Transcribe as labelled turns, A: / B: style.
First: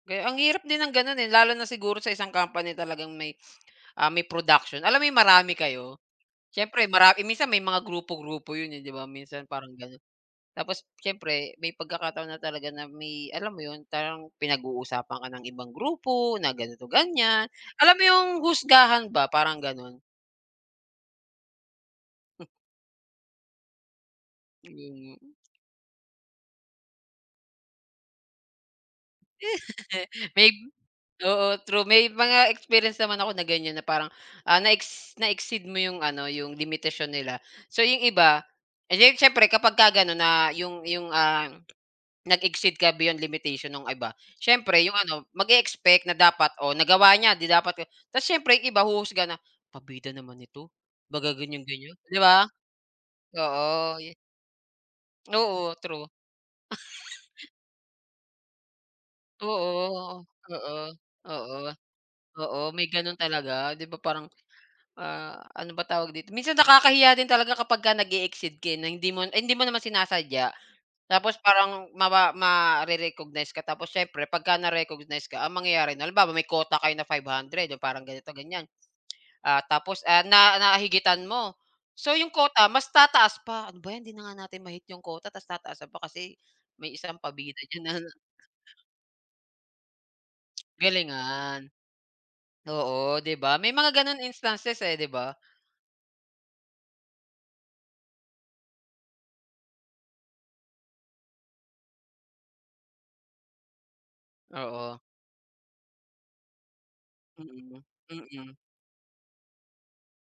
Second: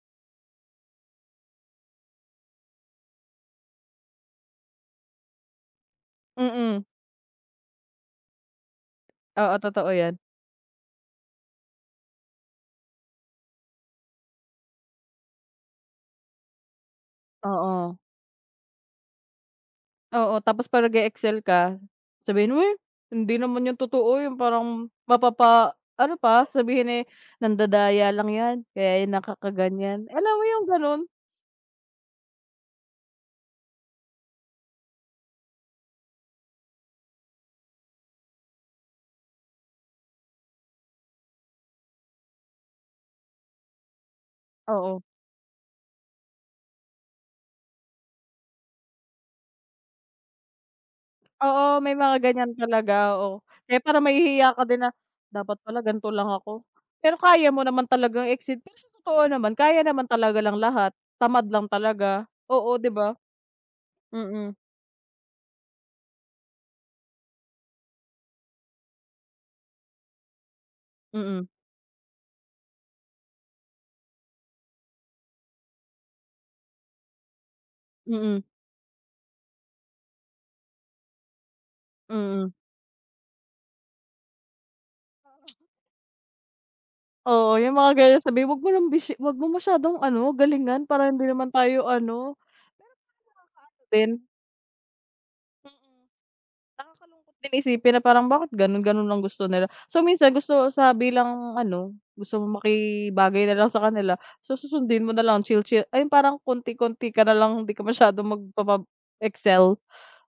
A: Ge ang hirap din ng ganun, eh. Lalo na siguro sa isang company talagang may, ah, may production. Alam mo 'yong marami kayo?
B: Mm.
A: Siyempre mara eh, minsan may mga grupo-grupo yun, eh, di ba? Minsan
B: Oo,
A: parang
B: totoo
A: ganon.
B: yan
A: Tapos, siyempre may pagkakataon na talaga na may alam mo yun parang pinag-uusapan ka ng ibang grupo na ganito, ganyan.
B: Oo.
A: Alam mo yung husgahan ba parang ganon.
B: Oo, tapos pag nag-e-excel ka,
A: Hmm.
B: sabihin mo, "Eh, hindi naman yun totoo." Yung parang
A: Mm.
B: mapapa ano pa sabihin eh, "Nandadaya lang yan, kaya yan nakakaganyan." Alam mo
A: May
B: yung ganun?
A: oo, true. May mga experience naman ako na ganyan na parang, ah, na-ex na-exceed mo yung ano, yung limitasyon nila. So, yung iba eh, di, siyempre kapagka ganon na yung yung, ah, nag-exceed ka beyond limitation nung iba. Siyempre, yung
B: Oo.
A: ano mag-e-expect na dapat o nagawa niya di dapat, oh tas siyempre 'yong iba huhusga na, "Pabida naman ito." Baga
B: Oo,
A: ganyan-ganyan,
B: may mga
A: di ba?
B: ganyan talaga, oo. Kaya
A: Oo,
B: parang
A: yi
B: mahihiya ka din na, "Dapat
A: Oo,
B: pala
A: true.
B: ganto lang ako." Pero kaya mo naman talagang exceed. Pero sa totoo naman kaya naman
A: Oo,
B: talaga
A: oo.
B: lang lahat,
A: Oo,
B: tamad lang
A: oo.
B: talaga.
A: Oo,
B: Oo,
A: may
B: di ba?
A: gano'n talaga, 'di ba, parang,
B: Mm.
A: ah, ano ba tawag dito? Minsan nakakahiya din talaga kapagka nag-e-exceed ka, eh, na hindi mo eh, hindi mo naman sinasadya. Tapos
B: Mm.
A: parang mawa mare-recognize ka tapos siyempre 'pagka na-recognize ka ang mangyayari nun halimbawa, may quota kayo na 500 'yong parang ganito,
B: Mm.
A: ganyan. Ah, tapos, ah, na na higitan mo. So, 'yong
B: Mm.
A: quota mas tataas pa. "Ano ba 'yan 'di na nga natin ma-hit 'yong quota tas
B: Oo.
A: tataasan pa kasi may isang
B: Oo,
A: pabida
B: yung
A: diyan
B: mga
A: na"
B: ganun sabihin, "Huwag mo ng bishi huwag mo masyadong ano, galingan. Para hindi naman
A: Galingan.
B: tayo ano."
A: Oo, di ba, may mga
B: Meron pang nakakaano din.
A: ganon instances, eh, di ba?
B: Mm. Nakakalungkot din isipin na parang bakit ganun? Ganun lang gusto nila. So, minsan gusto sa bilang ano, gusto mong makibagay na lang sa kanila. So,
A: Oo.
B: susundin mo na lang chill-chill ah, yung parang konti-konti ka na lang. Di
A: Mm,
B: ka masyadong
A: mm.
B: magppapab excel.